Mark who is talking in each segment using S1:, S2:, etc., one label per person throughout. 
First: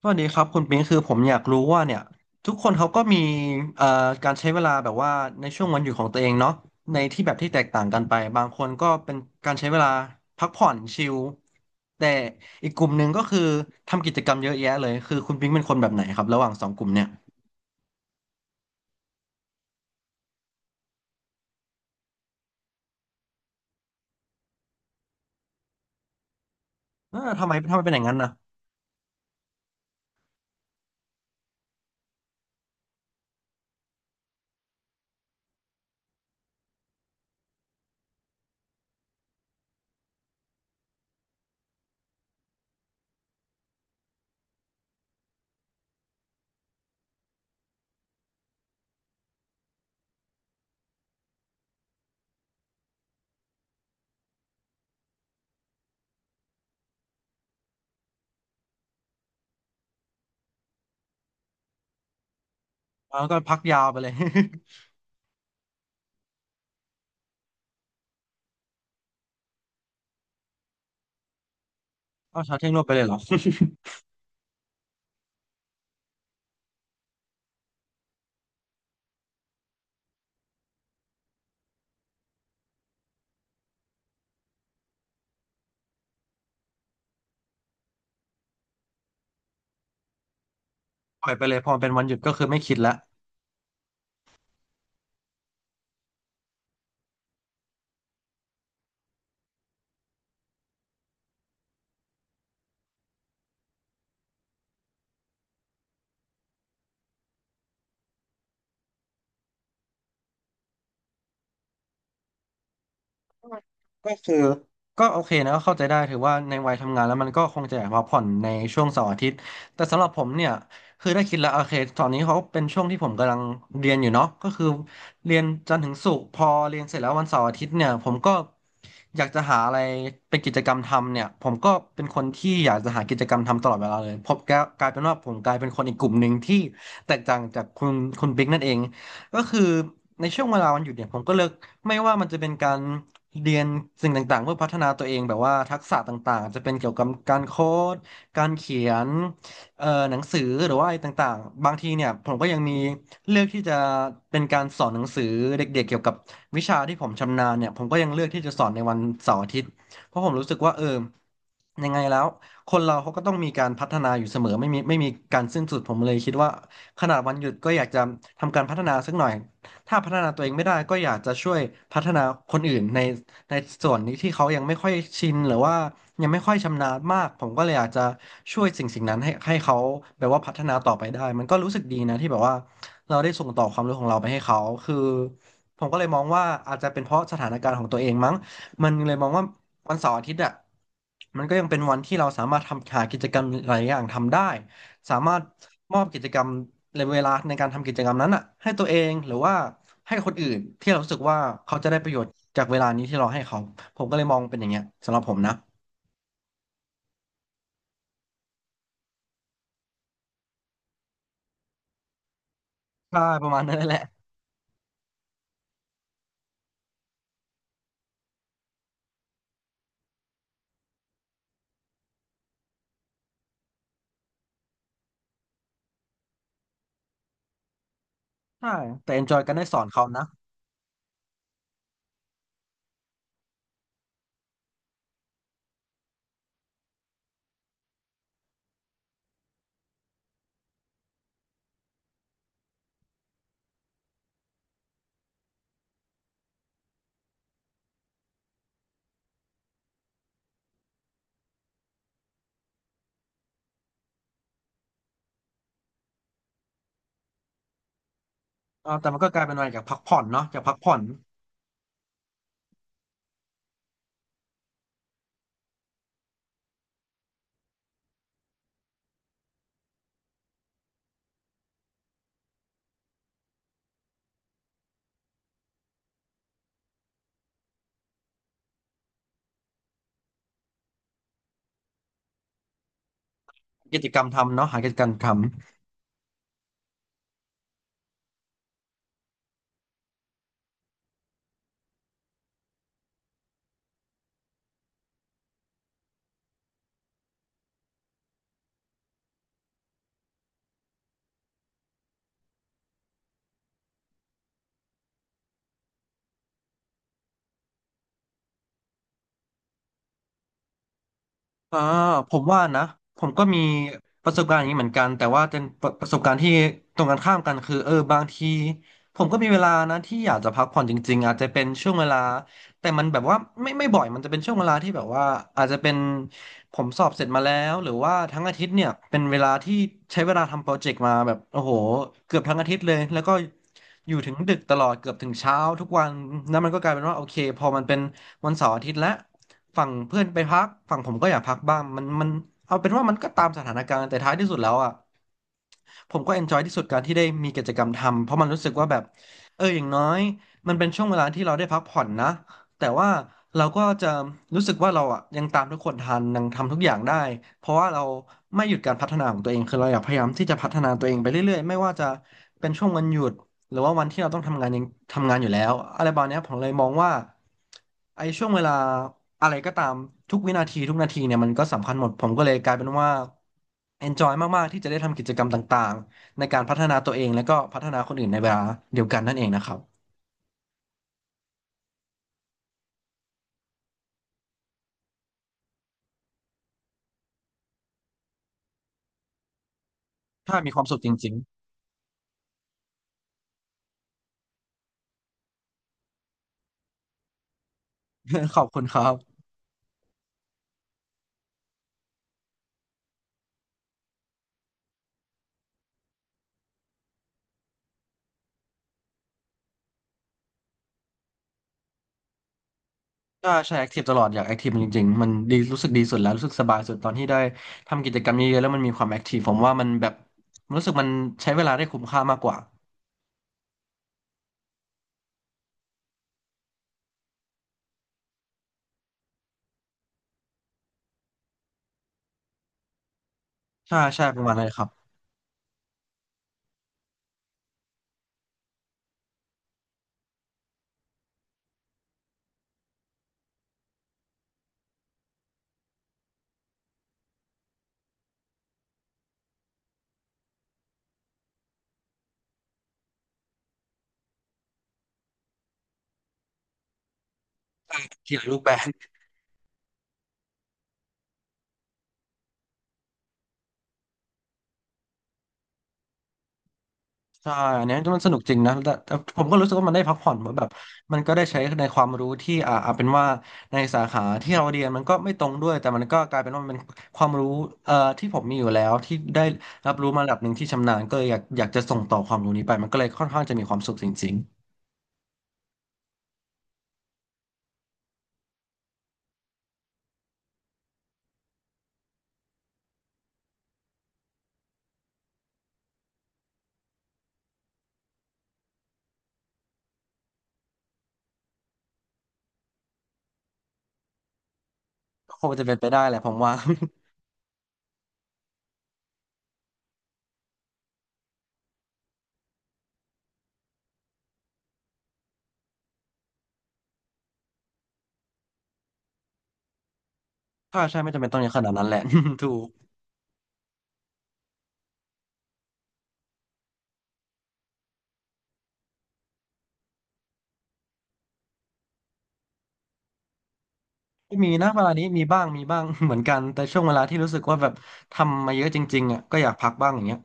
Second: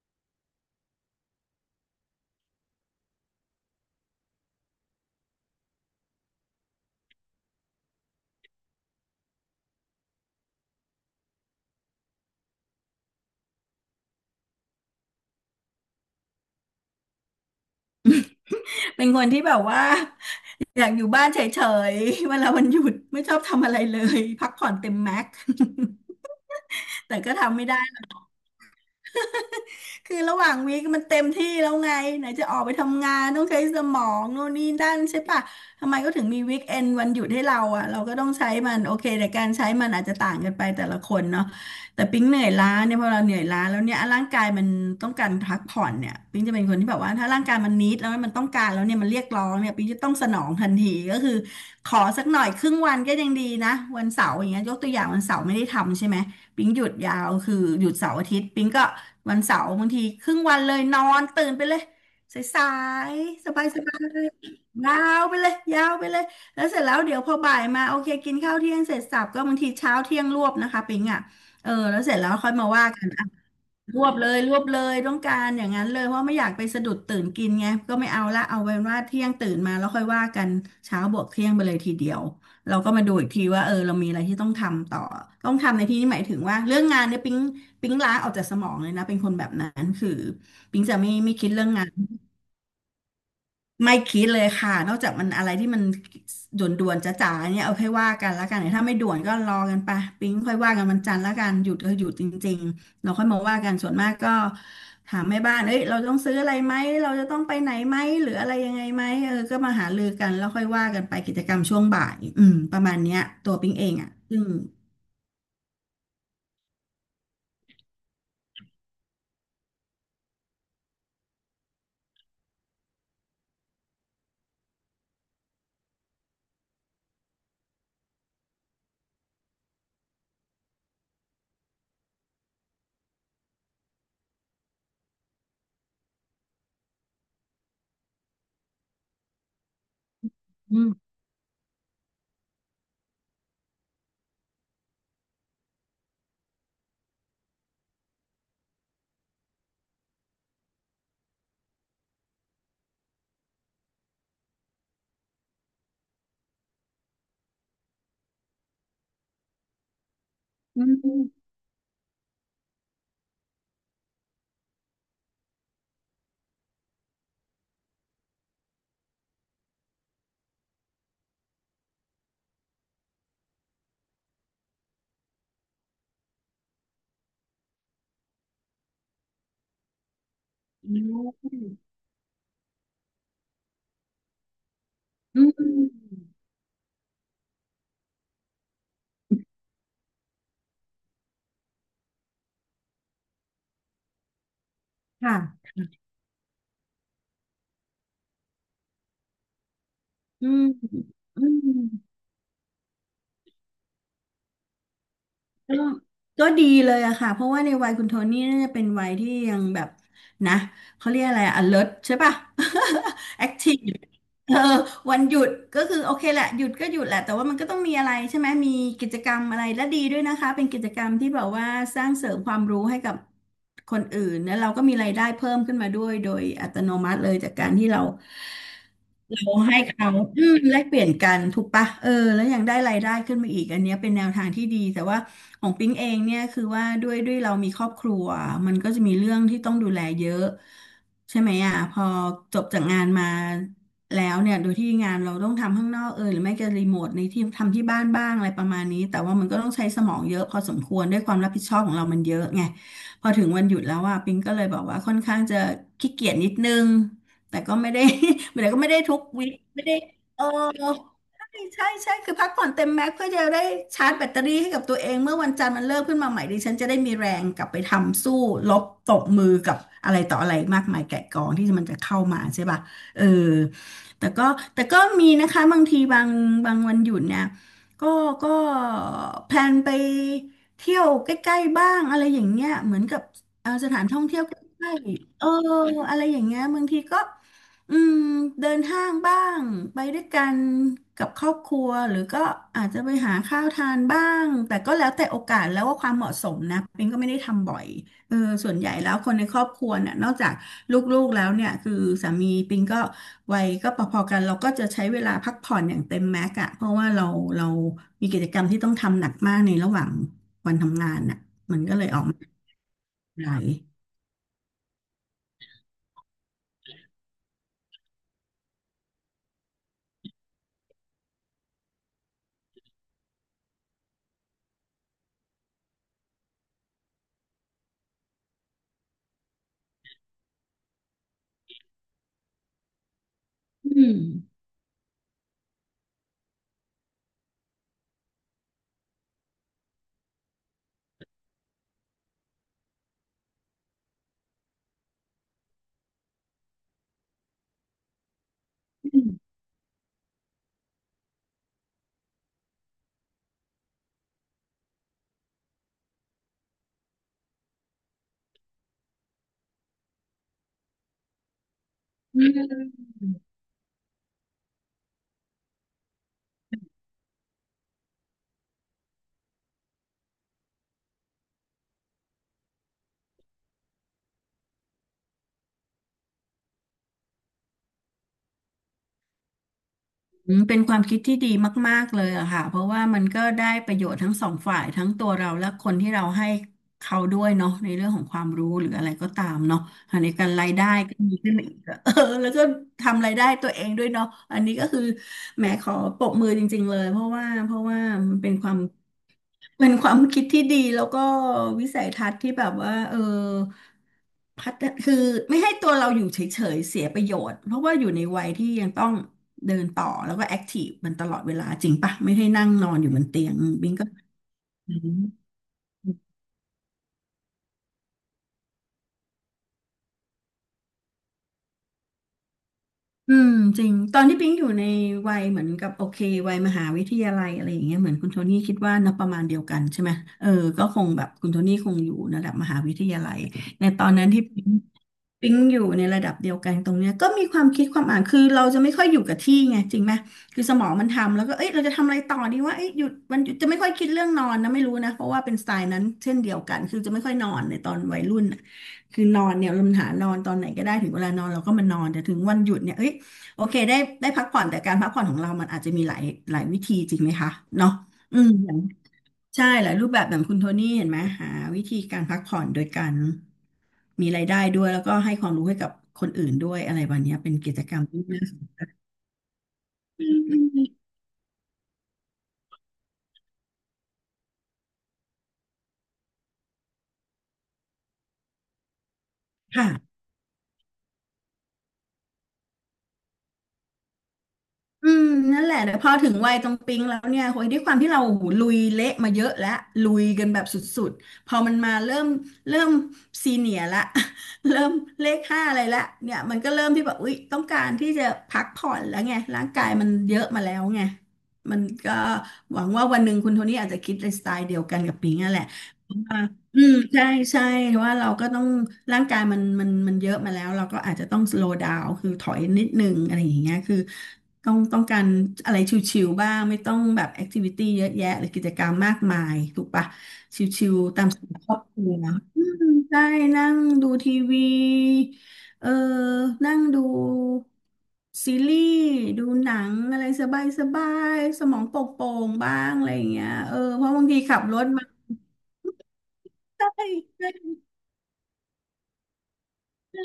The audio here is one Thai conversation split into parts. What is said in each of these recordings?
S1: สวัสดีครับคุณปิงคือผมอยากรู้ว่าเนี่ยทุกคนเขาก็มีเอ่อการใช้เวลาแบบว่าในช่วงวันหยุดของตัวเองเนาะในที่แบบที่แตกต่างกันไปบางคนก็เป็นการใช้เวลาพักผ่อนชิลแต่อีกกลุ่มหนึ่งก็คือทำกิจกรรมเยอะแยะเลยคือคุณปิงเป็นคนแบบไหนครับระหว่างสองกลุ่มเนี่ย
S2: เป็นคนที่แบบว่าอยากอยู่บ้านเฉยๆเวลาวันหยุดไม่ชอบทำอะไรเลยพักผ่อนเต็มแม็ก แต่
S1: เออ
S2: ก็
S1: ทำไม
S2: ทำไม่
S1: ทำ
S2: ได้
S1: ไมเป็นอย่างนั้นนะ
S2: คือระหว่างวีคมันเต็มที่แล้วไงไหนจะออกไปทำงานต้องใช้สมองโน่นนี่นั่นใช่ปะทำไมก็ถึงมีวีคเอนด์วันหยุดให้เราอ่ะเราก็ต้องใช้มันโอเคแต่การใช้มันอาจจะต่างกันไปแต่ละคนเนาะแต่ปิ๊งเหนื่อยล้าเนี่ยพอเราเหนื่อยล้าแล้วเนี่ยร่างกายมันต้องการพักผ่อนเนี่ยปิ๊งจะเป็นคนที่แบบว่าถ้าร่างกายมันนิดแล้วมันต้องการแล้วเนี่ยมันเรียกร้องเนี่ยปิ๊งจะต้องสนองทันทีก็คือขอสักหน่อยครึ่งวันก็ยังดีนะวันเสาร์อย่างเงี้ยยกตัวอย่างวันเสาร์ไม่ได้ทำใช่ไหมปิ๊งหยุดยาวคือหยุดเสาร์อาทิตย์ปิ๊งก็ วันเสาร์บางทีครึ่งวันเลยนอนตื่นไปเลยสาย
S1: แล้วก็
S2: ๆส
S1: พัก
S2: บายส
S1: ยาว
S2: บา
S1: ไป
S2: ย
S1: เลย
S2: ยาวไปเลยยาวไปเลยแล้วเสร็จแล้วเดี๋ยวพอบ่ายมาโอเคกินข้าวเที่ยงเสร็จสับก็บางทีเช้าเที่ยงรวบนะคะปิงอ่ะเออแล้วเสร็จแล้ว
S1: เอา
S2: ค่อย
S1: เช้า
S2: มา
S1: เที่ยงรวบ
S2: ว่า
S1: ไปเล
S2: กั
S1: ย
S2: น
S1: เหรอ
S2: ร วบเลยรวบเลยต้องการอย่างนั้นเลยเพราะไม่อยากไปสะดุดตื่นกินไงก็ไม่เอาละเอาเป็นว่าเที่ยงตื่นมาแล้วค่อยว่ากันเช้าบวกเที่ยงไปเลยทีเดียวเราก็มาดูอีกทีว่าเออเรามีอะไรที่ต้องทำต่อต้องทำในที่นี้หมายถึงว่าเรื่องงานเนี่ยปิ๊งปิ๊งล้างออกจากสมองเลยนะเป็นคนแบบนั้นคือปิ๊งจะไม่
S1: ปล่อ
S2: ไม่
S1: ยไป
S2: คิด
S1: เลย
S2: เรื่อ
S1: พ
S2: ง
S1: อ
S2: งา
S1: เป็
S2: น
S1: นวันหยุดก็คือไม่คิดละ
S2: ไม่คิดเลยค่ะนอกจากมันอะไรที่มันด่วนๆจ๋าๆเนี่ยเอาค่อยว่ากันแล้วกันถ้าไม่ด่วนก็รอกันไปปิ๊งค่อยว่ากันวันจันทร์แล้วกันหยุดก็หยุดจริงๆเราค่อยมาว่ากันส่วนมากก็ถามแม่บ้านเอ้ยเราต้องซื้ออะไรไหมเราจะต้องไปไหนไหมหรืออะไรยังไงไหมเออก็มาหารือกันแล้วค่อยว่ากันไปกิจกรรมช่วงบ่ายอืมประมาณเนี้ยตัวปิ๊งเองอ่ะ
S1: ก็คือ
S2: ซึ่ง
S1: ก็โอเคนะก็เข้าใจได้ถือว่าในวัยทำงานแล้วมันก็คงจะอยากพักผ่อนในช่วงเสาร์อาทิตย์แต่สำหรับผมเนี่ยคือได้คิดแล้วโอเคตอนนี้เขาเป็นช่วงที่ผมกำลังเรียนอยู่เนาะก็คือเรียนจันทร์ถึงศุกร์พอเรียนเสร็จแล้ววันเสาร์อาทิตย์เนี่ยผมก็อยากจะหาอะไรเป็นกิจกรรมทำเนี่ยผมก็เป็นคนที่อยากจะหากิจกรรมทำตลอดเวลาเลยผมก็กลายเป็นว่าผมกลายเป็นคนอีกกลุ่มหนึ่งที่แตกต่างจากคุณบิ๊กนั่นเองก็คือในช่วงเวลา
S2: อื
S1: วันห
S2: ม
S1: ยุดเนี่ยผมก็เลิก ไม่ว่ามันจะเป็นการเรียนสิ่งต่างๆเพื่อพัฒนาตัวเองแบบว่าทักษะต่างๆจะเป็นเกี่ยวกับการโค้ดการเขียนหนังสือหรือว่าอะไรต่างๆบางทีเนี่ยผมก็ยังมีเลือกที่จะเป็นการสอนหนังสือเด็กๆเกี่ยวกับวิชาที่ผมชำนาญเนี่ยผมก็ยังเลือกที่จะสอนในวันเสาร์อาทิตย์เพราะผมรู้สึกว่า
S2: อื
S1: เออ
S2: มอื
S1: ยังไงแล้วคนเราเขาก็ต้องมีการพัฒนาอยู่เสมอไม่มีการสิ้นสุดผมเลยคิดว่าขนาดวันหยุดก็อยากจะทำการพัฒนาสักหน่อย ถ้าพัฒนาตัวเองไม่ได้ก็อยากจะช่วยพัฒนาคนอื่นในส่วนนี้ที่เขายังไม่ค่อยชินหรือว่ายังไม่ค่อยชำนาญมากผมก็เลยอยากจะช่วยสิ่งนั้นให้เขาแบบว่าพัฒนาต่อไปได้มัน
S2: ม
S1: ก็รู้สึกดีนะที่แบบว่าเราได้ส่งต่อความรู้ของเราไปให้เขาคือ
S2: อื
S1: ผมก็เลยม
S2: ม
S1: องว่าอาจจะเป็นเพราะสถานการณ์ของตัวเองมั้งมันเลยมองว่าวันเสาร์อาทิตย์อ่ะมันก็ยังเป็นวันที่เราสามารถทำหากิจกรรมหลายอย่างทำได้ สามารถ
S2: ค่ะ
S1: มอบกิจกรรมในเวลาในการทำกิจกรรมนั้นอ่ะให้ตัวเองหรือว่าให้คน
S2: อื
S1: อื่นที่
S2: ม
S1: เรารู้สึกว่าเขาจะได้ประโยชน์จากเวลานี้ที่เราให้เขาผมก็เลยมองเป็นอย่างเงี้ยสำหรับผมนะ
S2: ก็ก็ดีเลยอะค่ะเพราะว่าในวัยคุณโทนี่น่าจะเป็นวัยที่ยังแบบนะเขาเรียกอะไรอะ alert ใช่ป่ะ
S1: ใช่ ประมาณนั้
S2: active
S1: นแหละ
S2: เออวันหยุดก็คือโอเคแหละหยุดก็หยุดแหละแต่ว่ามันก็ต้องมีอะไรใช่ไหมมีกิจกรรมอะไรและดีด้วยนะคะเป็นกิจกรรมที่แบบว่าสร้างเสริมความรู้ให้กับคนอื่นแล้วเราก็มีรายได้เพิ่มขึ้นมาด้วยโดยอัตโนมัติเลยจากการที่เรา
S1: ใช่แต่ enjoy
S2: เรา
S1: กันได้ส
S2: ให้
S1: อนเขา
S2: เขา
S1: นะ
S2: อืมแลกเปลี่ยนกันถูกปะเออแล้วยังได้รายได้ขึ้นมาอีกอันเนี้ยเป็นแนวทางที่ดีแต่ว่าของปิ๊งเองเนี่ยคือว่าด้วยเรามีครอบครัวมันก็จะมีเรื่องที่ต้องดูแลเยอะใช่ไหมอ่ะพอจบจากงานมาแล้วเนี่ยโดยที่งานเราต้องทำข้างนอกเออหรือไม่ก็รีโมทในที่ทำที่บ้านบ้างอะไรประมาณนี้แต่ว่ามันก็ต้องใช้สมองเยอะพอสมควรด้วยความรับผิดชอบของเรามันเยอะไงพอถึงวันหยุดแล้วอ่ะปิ๊งก็เลยบอกว่าค่อนข้างจะขี้เกียจนิดนึงแต่ก็ไม่ได้ เดี๋ยวก็ไม่ได้
S1: แต่
S2: ทุ
S1: มั
S2: ก
S1: นก็กลาย
S2: วิ
S1: เป็
S2: ค
S1: นอะไรจา
S2: ไม่
S1: ก
S2: ได้
S1: พักผ่อน
S2: เอ
S1: เนาะ
S2: อ
S1: จากพักผ่อน
S2: ใช่ใช่ใช่คือพักผ่อนเต็มแม็กซ์เพื่อจะได้ชาร์จแบตเตอรี่ให้กับตัวเองเมื่อวันจันทร์มันเลิกขึ้นมาใหม่ดิฉันจะได้มีแรงกลับไปทำสู้รบตบมือกับอะไรต่ออะไรมากมายแกะกองที่มันจะเข้ามาใช่ป่ะเออแต่ก็แต่ก็มีนะคะบางทีบางบางวันหยุดเนี่ยก็ก็แพลนไปเที่ยวใกล้ๆบ้างอะไรอย่างเงี้ยเหมือนกับส
S1: กิ
S2: ถาน
S1: จก
S2: ท่
S1: ร
S2: อ
S1: ร
S2: ง
S1: ม
S2: เที่ยวใก
S1: ทำเนาะหากิ
S2: ล้
S1: จกรรมทำ
S2: ๆเอออะไรอย่างเงี้ยบางทีก็ อืมเดินห้างบ้างไปด้วยกันกับครอบครัวหรือก็อาจจะไปหาข้าวทานบ้างแต่ก็แล้วแต่โอกาสแล้วว่าความเหมาะสมนะปิงก็ไม่ได้ทำบ่อยเออส่วนใหญ่แล้วคนในครอบครัวเนี่ยนอกจากลูกๆแล้วเนี่ยคือสามีปิงก็วัยก็พอๆกันเราก็จะใช้เวลาพักผ่อนอย่างเต็มแม็กอะเพราะว่าเรามีกิจกรรมที่ต้องทำหนักมากในระหว่างวันทำงานน่ะมั
S1: อ่า
S2: นก็เลยออก
S1: ผม
S2: มา
S1: ว่านะผมก็
S2: หลา
S1: มี
S2: ย
S1: ประสบการณ์อย่างนี้เหมือนกันแต่ว่าเป็นประสบการณ์ที่ตรงกันข้ามกันคือเออบางทีผมก็มีเวลานะที่อยากจะพักผ่อนจริงๆอาจจะเป็นช่วงเวลาแต่มันแบบว่าไม่บ่อยมันจะเป็นช่วงเวลาที่แบบว่าอาจจะเป็นผมสอบเสร็จมาแล้วหรือว่าทั้งอาทิตย์เนี่ยเป็นเวลาที่ใช้เวลาทำโปรเจกต์มาแบบโอ้โหเกือบทั้งอาทิตย์เลยแล้วก็
S2: อื
S1: อ
S2: ม
S1: ยู่ถึงดึกตลอดเกือบถึงเช้าทุกวันนั่นมันก็กลายเป็นว่าโอเคพอมันเป็น วันเสาร์อาทิตย์และฝั่งเพื่อนไปพักฝั่งผมก็อยากพักบ้างมันเอาเป็นว่ามันก็ตามสถานการณ์แต่ท้ายที่สุดแล้วอ่ะผมก็เอนจอยที่สุดการที่ได้มีกิจกรรมทำเพราะมันรู้สึกว่าแบบ
S2: อืม
S1: เอออย่างน้อยมันเป็นช่วงเวลาที่เราได้พักผ่อนนะแต่ว่าเราก็จะรู้สึกว่าเราอ่ะยังตามทุกคนทันยังทำทุกอย่างได้ เพราะว่าเราไม่หยุดการพัฒนาของตัวเองคือเราอยากพยายามที่จะพัฒนาตัวเองไปเรื่อยๆไม่ว่าจะเป็นช่วงวันหยุด หรือว่าวันที่เราต้องทำงานยังทำงานอยู่แล้วอะไรประมาณเนี้ยผมเลยมองว่าไอ้ช่วงเวลาอะไรก็ตามทุกวินาทีทุกนาทีเนี่ยมันก็สำคัญหมดผมก็เลยกลายเป็นว่า enjoy มากๆที่จะได้ทำกิจกรรมต่างๆในการพัฒนาตัวเองแล้วก็พัฒนาคนอื่นในเวลาเดียวกันนั่นเองนะครับ
S2: อืมเป็นความคิดที่ดีมากๆเลยอะค่ะเพราะว่ามันก็ได้ประโยชน์ทั้งสองฝ่ายทั้งตัวเราและคนที่เราให้เขาด้วยเนาะในเรื่องของความรู้หรืออะไรก็ตามเนาะในการ
S1: ถ้า
S2: รา
S1: มี
S2: ย
S1: ควา
S2: ได้
S1: มสุขจ
S2: ก็
S1: ริ
S2: มี
S1: ง
S2: ขึ้นมาอีกอะ เออแล้วก็ทำรายได้ตัวเองด้วยเนาะอันนี้ก็คือแหมขอปรบมือจริงๆเลยเพราะว่า
S1: ๆ
S2: มันเป็น
S1: ขอ
S2: ค
S1: บ
S2: วาม
S1: คุณครับ
S2: เป็นความคิดที่ดีแล้วก็วิสัยทัศน์ที่แบบว่าเออพัฒนคือไม่ให้ตัวเราอยู่เฉยๆเสียประโยชน์เพราะว่าอยู่ในวัยที่ยังต้องเดินต่อแล้วก็แอคทีฟมันตลอดเวลาจริงปะไม่ให้นั่งนอนอยู่บนเตี
S1: ก็
S2: ยง
S1: ใช้แอ
S2: บิ
S1: ค
S2: ง
S1: ทีฟ
S2: ก็
S1: ตลอดอยากแอคทีฟจริงๆมันดีรู้สึกดีสุดแล้วรู้สึกสบายสุดตอนที่ได้ทำกิจกรรมเยอะๆแล้วมันมีความแอคทีฟผมว่ามันแบบรู้สึกมันใช้เวลาได้คุ้มค่ามากกว่า
S2: อืมจริงตอนที่ปิงอยู่ในวัยเหมือนกับโอเควัยมหาวิทยาลัยอะไรอย่างเงี้ยเหมือนคุณโทนี่คิดว่านะประมาณเดียวกันใช่ไหมเออก็คงแบบคุณโทนี่คงอยู่ระดับมหาวิทยาลัยใน
S1: ใช่
S2: ตอนนั้
S1: ใช่
S2: น
S1: ป
S2: ที่
S1: ระมาณ
S2: ปิ
S1: นั้น
S2: ง
S1: เลยครับ
S2: อยู่ในระดับเดียวกันตรงเนี้ยก็มีความคิดความอ่านคือเราจะไม่ค่อยอยู่กับที่ไงจริงไหมคือสมองมันทำแล้วก็เอ้ยเราจะทำอะไรต่อดีว่าเอ้ยหยุดจะไม่ค่อยคิดเรื่องนอนนะไม่รู้นะเพราะว่าเป็นสไตล์นั้นเช่นเดียวกันคือจะไม่ค่อยนอนในตอนวัยรุ่นน่ะคือนอนเนี่ยเราหานอนตอนไหนก็ได้ถึงเวลานอนเราก็มานอนแต่ถึงวันหยุดเนี่ยเอ้ย โอเคได้ได้พักผ่อนแต่การพักผ่อนของเรามันอาจจะมีหลายวิธีจริงไหมคะเนาะ
S1: เขี
S2: อื
S1: ยน
S2: ม
S1: รูป
S2: อ
S1: แบ
S2: ย่าง
S1: บ
S2: ใช่หลายรูปแบบอย่างคุณโทนี่เห็นไหมหาวิธีการพักผ่อนโดยการมีรายได้ด้วยแล้วก็ให้ความรู้ให้กับคนอื่นด้วยอะไรแบบเนี้ยเป็
S1: ใช่
S2: นกิจ
S1: อัน
S2: ก
S1: เนี้
S2: ร
S1: ย
S2: รม
S1: มั
S2: ที่
S1: นสนุก
S2: น่า
S1: จ
S2: ส
S1: ริง
S2: น
S1: นะ
S2: ใจ
S1: แต่ผมก็รู้สึกว่ามันได้พักผ่อนเหมือนแบบมันก็ได้ใช้ในความรู้ที่เอาเป็นว่าในสาขาที่เราเรียนมันก็ไม่ตรงด้วยแต่มันก็กลายเป็นว่ามันเป็นความรู้ที่ผมมีอยู่แล้วที่ได้
S2: ค่ะ
S1: รับรู้มาระดับหนึ่งที่ชำนาญก็เลยอยากจะส่งต่อความรู้นี้ไปมันก็เลยค่อนข้างจะมีความสุขจริง
S2: อืมนั่นแหละแต่พอถึงวัยตรงปิ๊งแล้วเนี่ยโอยด้วยความที่เราหูลุยเละมาเยอะแล้วลุยกันแบบสุดๆพอมันมาเริ่มซีเนียร์ละ เริ่มเลขห้าอะไรละเนี่ยมันก็เริ่มที่แบบอุ๊ยต้องการที่จะพักผ่อนแล้วไงร่างกายมันเยอะมาแล้วไงมันก็หวังว่าวันหนึ่งคุณโทนี่อาจจะคิดในสไตล์เดียวกันกับ
S1: ๆ
S2: ปิ๊
S1: ก็
S2: ง
S1: ค
S2: นั่
S1: ง
S2: นแห
S1: จะ
S2: ละ
S1: เป็นไปได้แหละผมว่า
S2: อืมใช่ใช่ว่าเราก็ต้องร่างกายมันเยอะมาแล้วเราก็อาจจะต้องสโล w d ดาวคือถอยนิดนึงอะไรอย่างเงี้ยคือต้องการอะไรชิวๆบ้างไม่ต้องแบบแอคทิวิตี้เยอะแยะหรือกิจกรรมมากมายถูกปะช
S1: ถ้า
S2: ิว
S1: ใช่ไม่
S2: ๆ
S1: จำ
S2: ตาม
S1: เป็นต้
S2: ส
S1: องอย่า
S2: ไต
S1: งข
S2: ล์
S1: นา
S2: คร
S1: ด
S2: อบ
S1: นั้นแห
S2: ค
S1: ละ
S2: รัว
S1: ถู
S2: อื
S1: ก
S2: มใช่นั่งดูทีวีเออนั่งดูซีรีส์ดูหนังอะไรสบายสบายสมองโปร่งๆบ้างอะไรอย่างเงี้ยเออเพราะบาง
S1: ก็
S2: ที
S1: มี
S2: ขับ
S1: นะ
S2: ร
S1: เว
S2: ถ
S1: ลา
S2: มา
S1: นี้มีบ้างมีบ้าง เหมือนกันแต่ช่ว
S2: ใช
S1: งเวลาที่รู้สึก
S2: ่
S1: ว่าแบบทำมาเยอะจริงๆอ่ะก็อยากพักบ้างอย่างเงี้ย
S2: ใช่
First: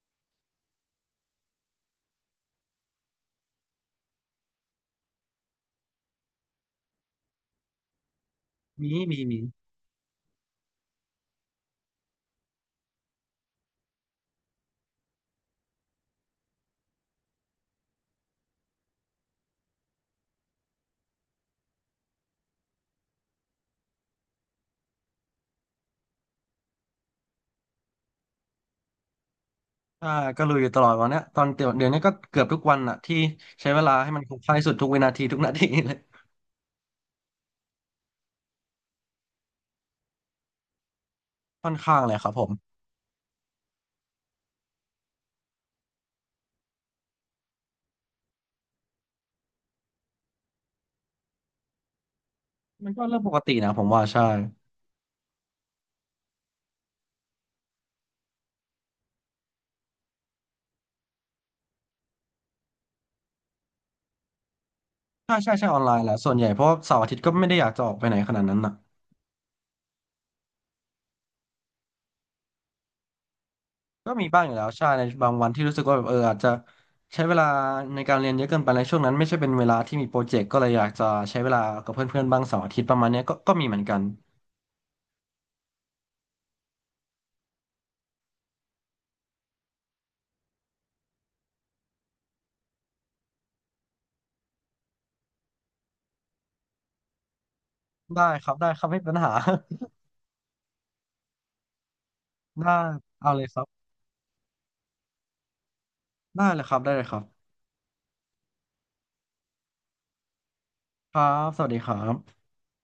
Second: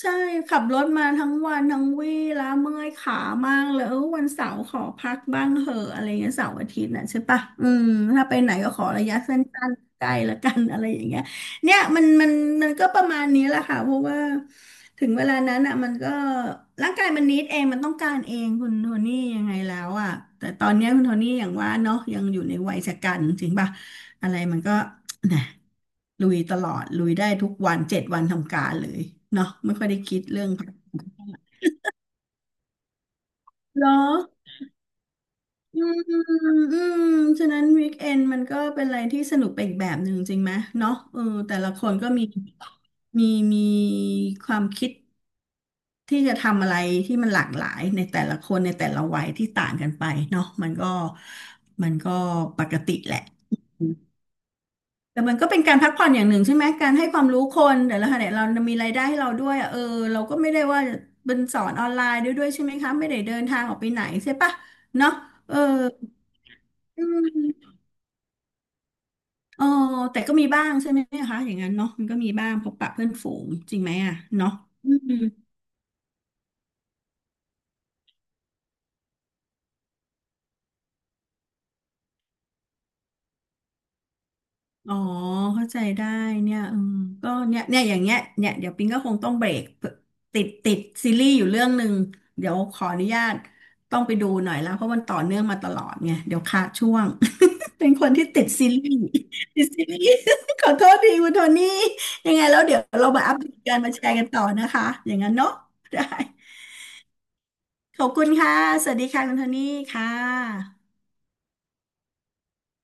S2: ใช่ขับรถมาทั้งวันทั้งวี่ล้าเมื่อยขามากเลยเออวันเสาร์ขอพักบ้างเหอะอะไรเงี้ยเสาร์อาทิตย์น่ะใช่ปะอืมถ้าไปไหนก็ขอ
S1: มี
S2: ระยะ
S1: มี
S2: สั
S1: มี
S2: ้นๆใกล้ละกันอะไรอย่างเงี้ยเนี่ยมันก็ประมาณนี้แหละค่ะเพราะว่าถึงเวลานั้นอ่ะมันก็ร่างกายมันนิดเองมันต้องการเองคุณโทนี่ยังไงแล้วอ่ะแต่ตอนเนี้ยคุณโทนี่อย่างว่าเนาะยังอยู่ในวัยชะกันจริงปะ อะไรมันก็นะลุยตลอด ลุยได้ทุกวันเจ็ดวันทำการเลยเนาะไม่ค่อยได้
S1: ใช่
S2: คิด
S1: ก็
S2: เรื่อง
S1: ลุยอ
S2: พัก
S1: ยู่ตลอดวันเนี้ยตอนเดี๋ยวนี้ก็เกือบทุกวันอะที่ใช้เว
S2: เหรอ
S1: ลาให้มันคุ้มค่าที่สุดทุกวินาทีทุกนาที
S2: อื
S1: เล
S2: ม
S1: ย
S2: อืมฉะนั้นวีคเอนมันก็เป็นอะไรที่สนุกไปอีกแบบหนึ่งจริงไหมเนาะเออแต่
S1: ค่
S2: ละ
S1: อน
S2: คน
S1: ข้าง
S2: ก็
S1: เลยครับผม
S2: มีมีความคิดที่จะทำอะไรที่มันหลากหลายในแต่ละคนในแต่ละวัยที่ต่างกันไปเนาะมันก็ปก
S1: มัน
S2: ติ
S1: ก็
S2: แห
S1: เรื่อง
S2: ละ
S1: ปกตินะผมว่าใช่
S2: แต่มันก็เป็นการพักผ่อนอย่างหนึ่งใช่ไหม การให้ความรู้คนแต่ละขณะเรามีรายได้ให้เราด้วยอะเออเราก็ไม่ได้ว่าเป็นสอนออนไลน์ด้วยใช่ไหมคะไม่ได้เดินทางออกไปไหนใช่ปะเนาะ
S1: ใช่ใช่
S2: เออ
S1: ใช่ออนไลน์แหละส่วนใหญ่เพราะว่าเสาร์
S2: อื
S1: อาทิตย์ก็ไม่ได้อยาก
S2: ม
S1: จะออกไปไหนขนาดนั้นนะ
S2: เออแต่ก็มีบ้างใช่ไหมคะอย่างนั้นเนาะมันก็มีบ้างพบปะเพื่อนฝูงจริงไหม
S1: ก็
S2: อะ
S1: มีบ้างอ
S2: เนาะ
S1: ยู่แล้วใช่
S2: อื
S1: ใน
S2: ม
S1: บางวันที่รู้สึกว่าแบบเอออาจจะใช้เวลาในการเรียนเยอะเกินไปในช่วงนั้นไม่ใช่เป็นเวลาที่มีโปรเจกต์ก็เลยอยากจะใช้เวลากับเพื่อนๆบ้างเสาร์อาทิตย์ประมาณเนี้ยก็ก็มีเหมือนกัน
S2: อ๋อเข้าใจได้เนี่ยอืมก็เนี่ยอย่างเงี้ยเนี่ยเดี๋ยวปิงก็คงต้องเบรกติดซีรีส์อยู่เรื่องหนึ่งเดี๋ยวขออนุญาตต้องไปดูหน่อยแล้วเพราะมันต่อเนื่องมาตลอดไงเดี๋ยวขาดช่วง เป็นคน
S1: ได้
S2: ที่ติ
S1: ค
S2: ด
S1: รับ
S2: ซี
S1: ได้
S2: รี
S1: ครับไม่
S2: ส์
S1: เป็นปัญหา
S2: ติดซีรีส์ ขอโทษทีคุณโทนี่ยังไงแล้ว
S1: ได้
S2: เดี๋ยวเรามา
S1: เอา
S2: อัป
S1: เล
S2: เด
S1: ยค
S2: ต
S1: รั
S2: กัน
S1: บ
S2: มาแชร์กันต่อนะคะอย่างนั้นเนาะได้
S1: ได้เลยครับได้เลยครับ
S2: ขอบคุณค่ะสวัสดีค่ะคุณโทนี่ค่ะ
S1: ครับสวัสดีครับ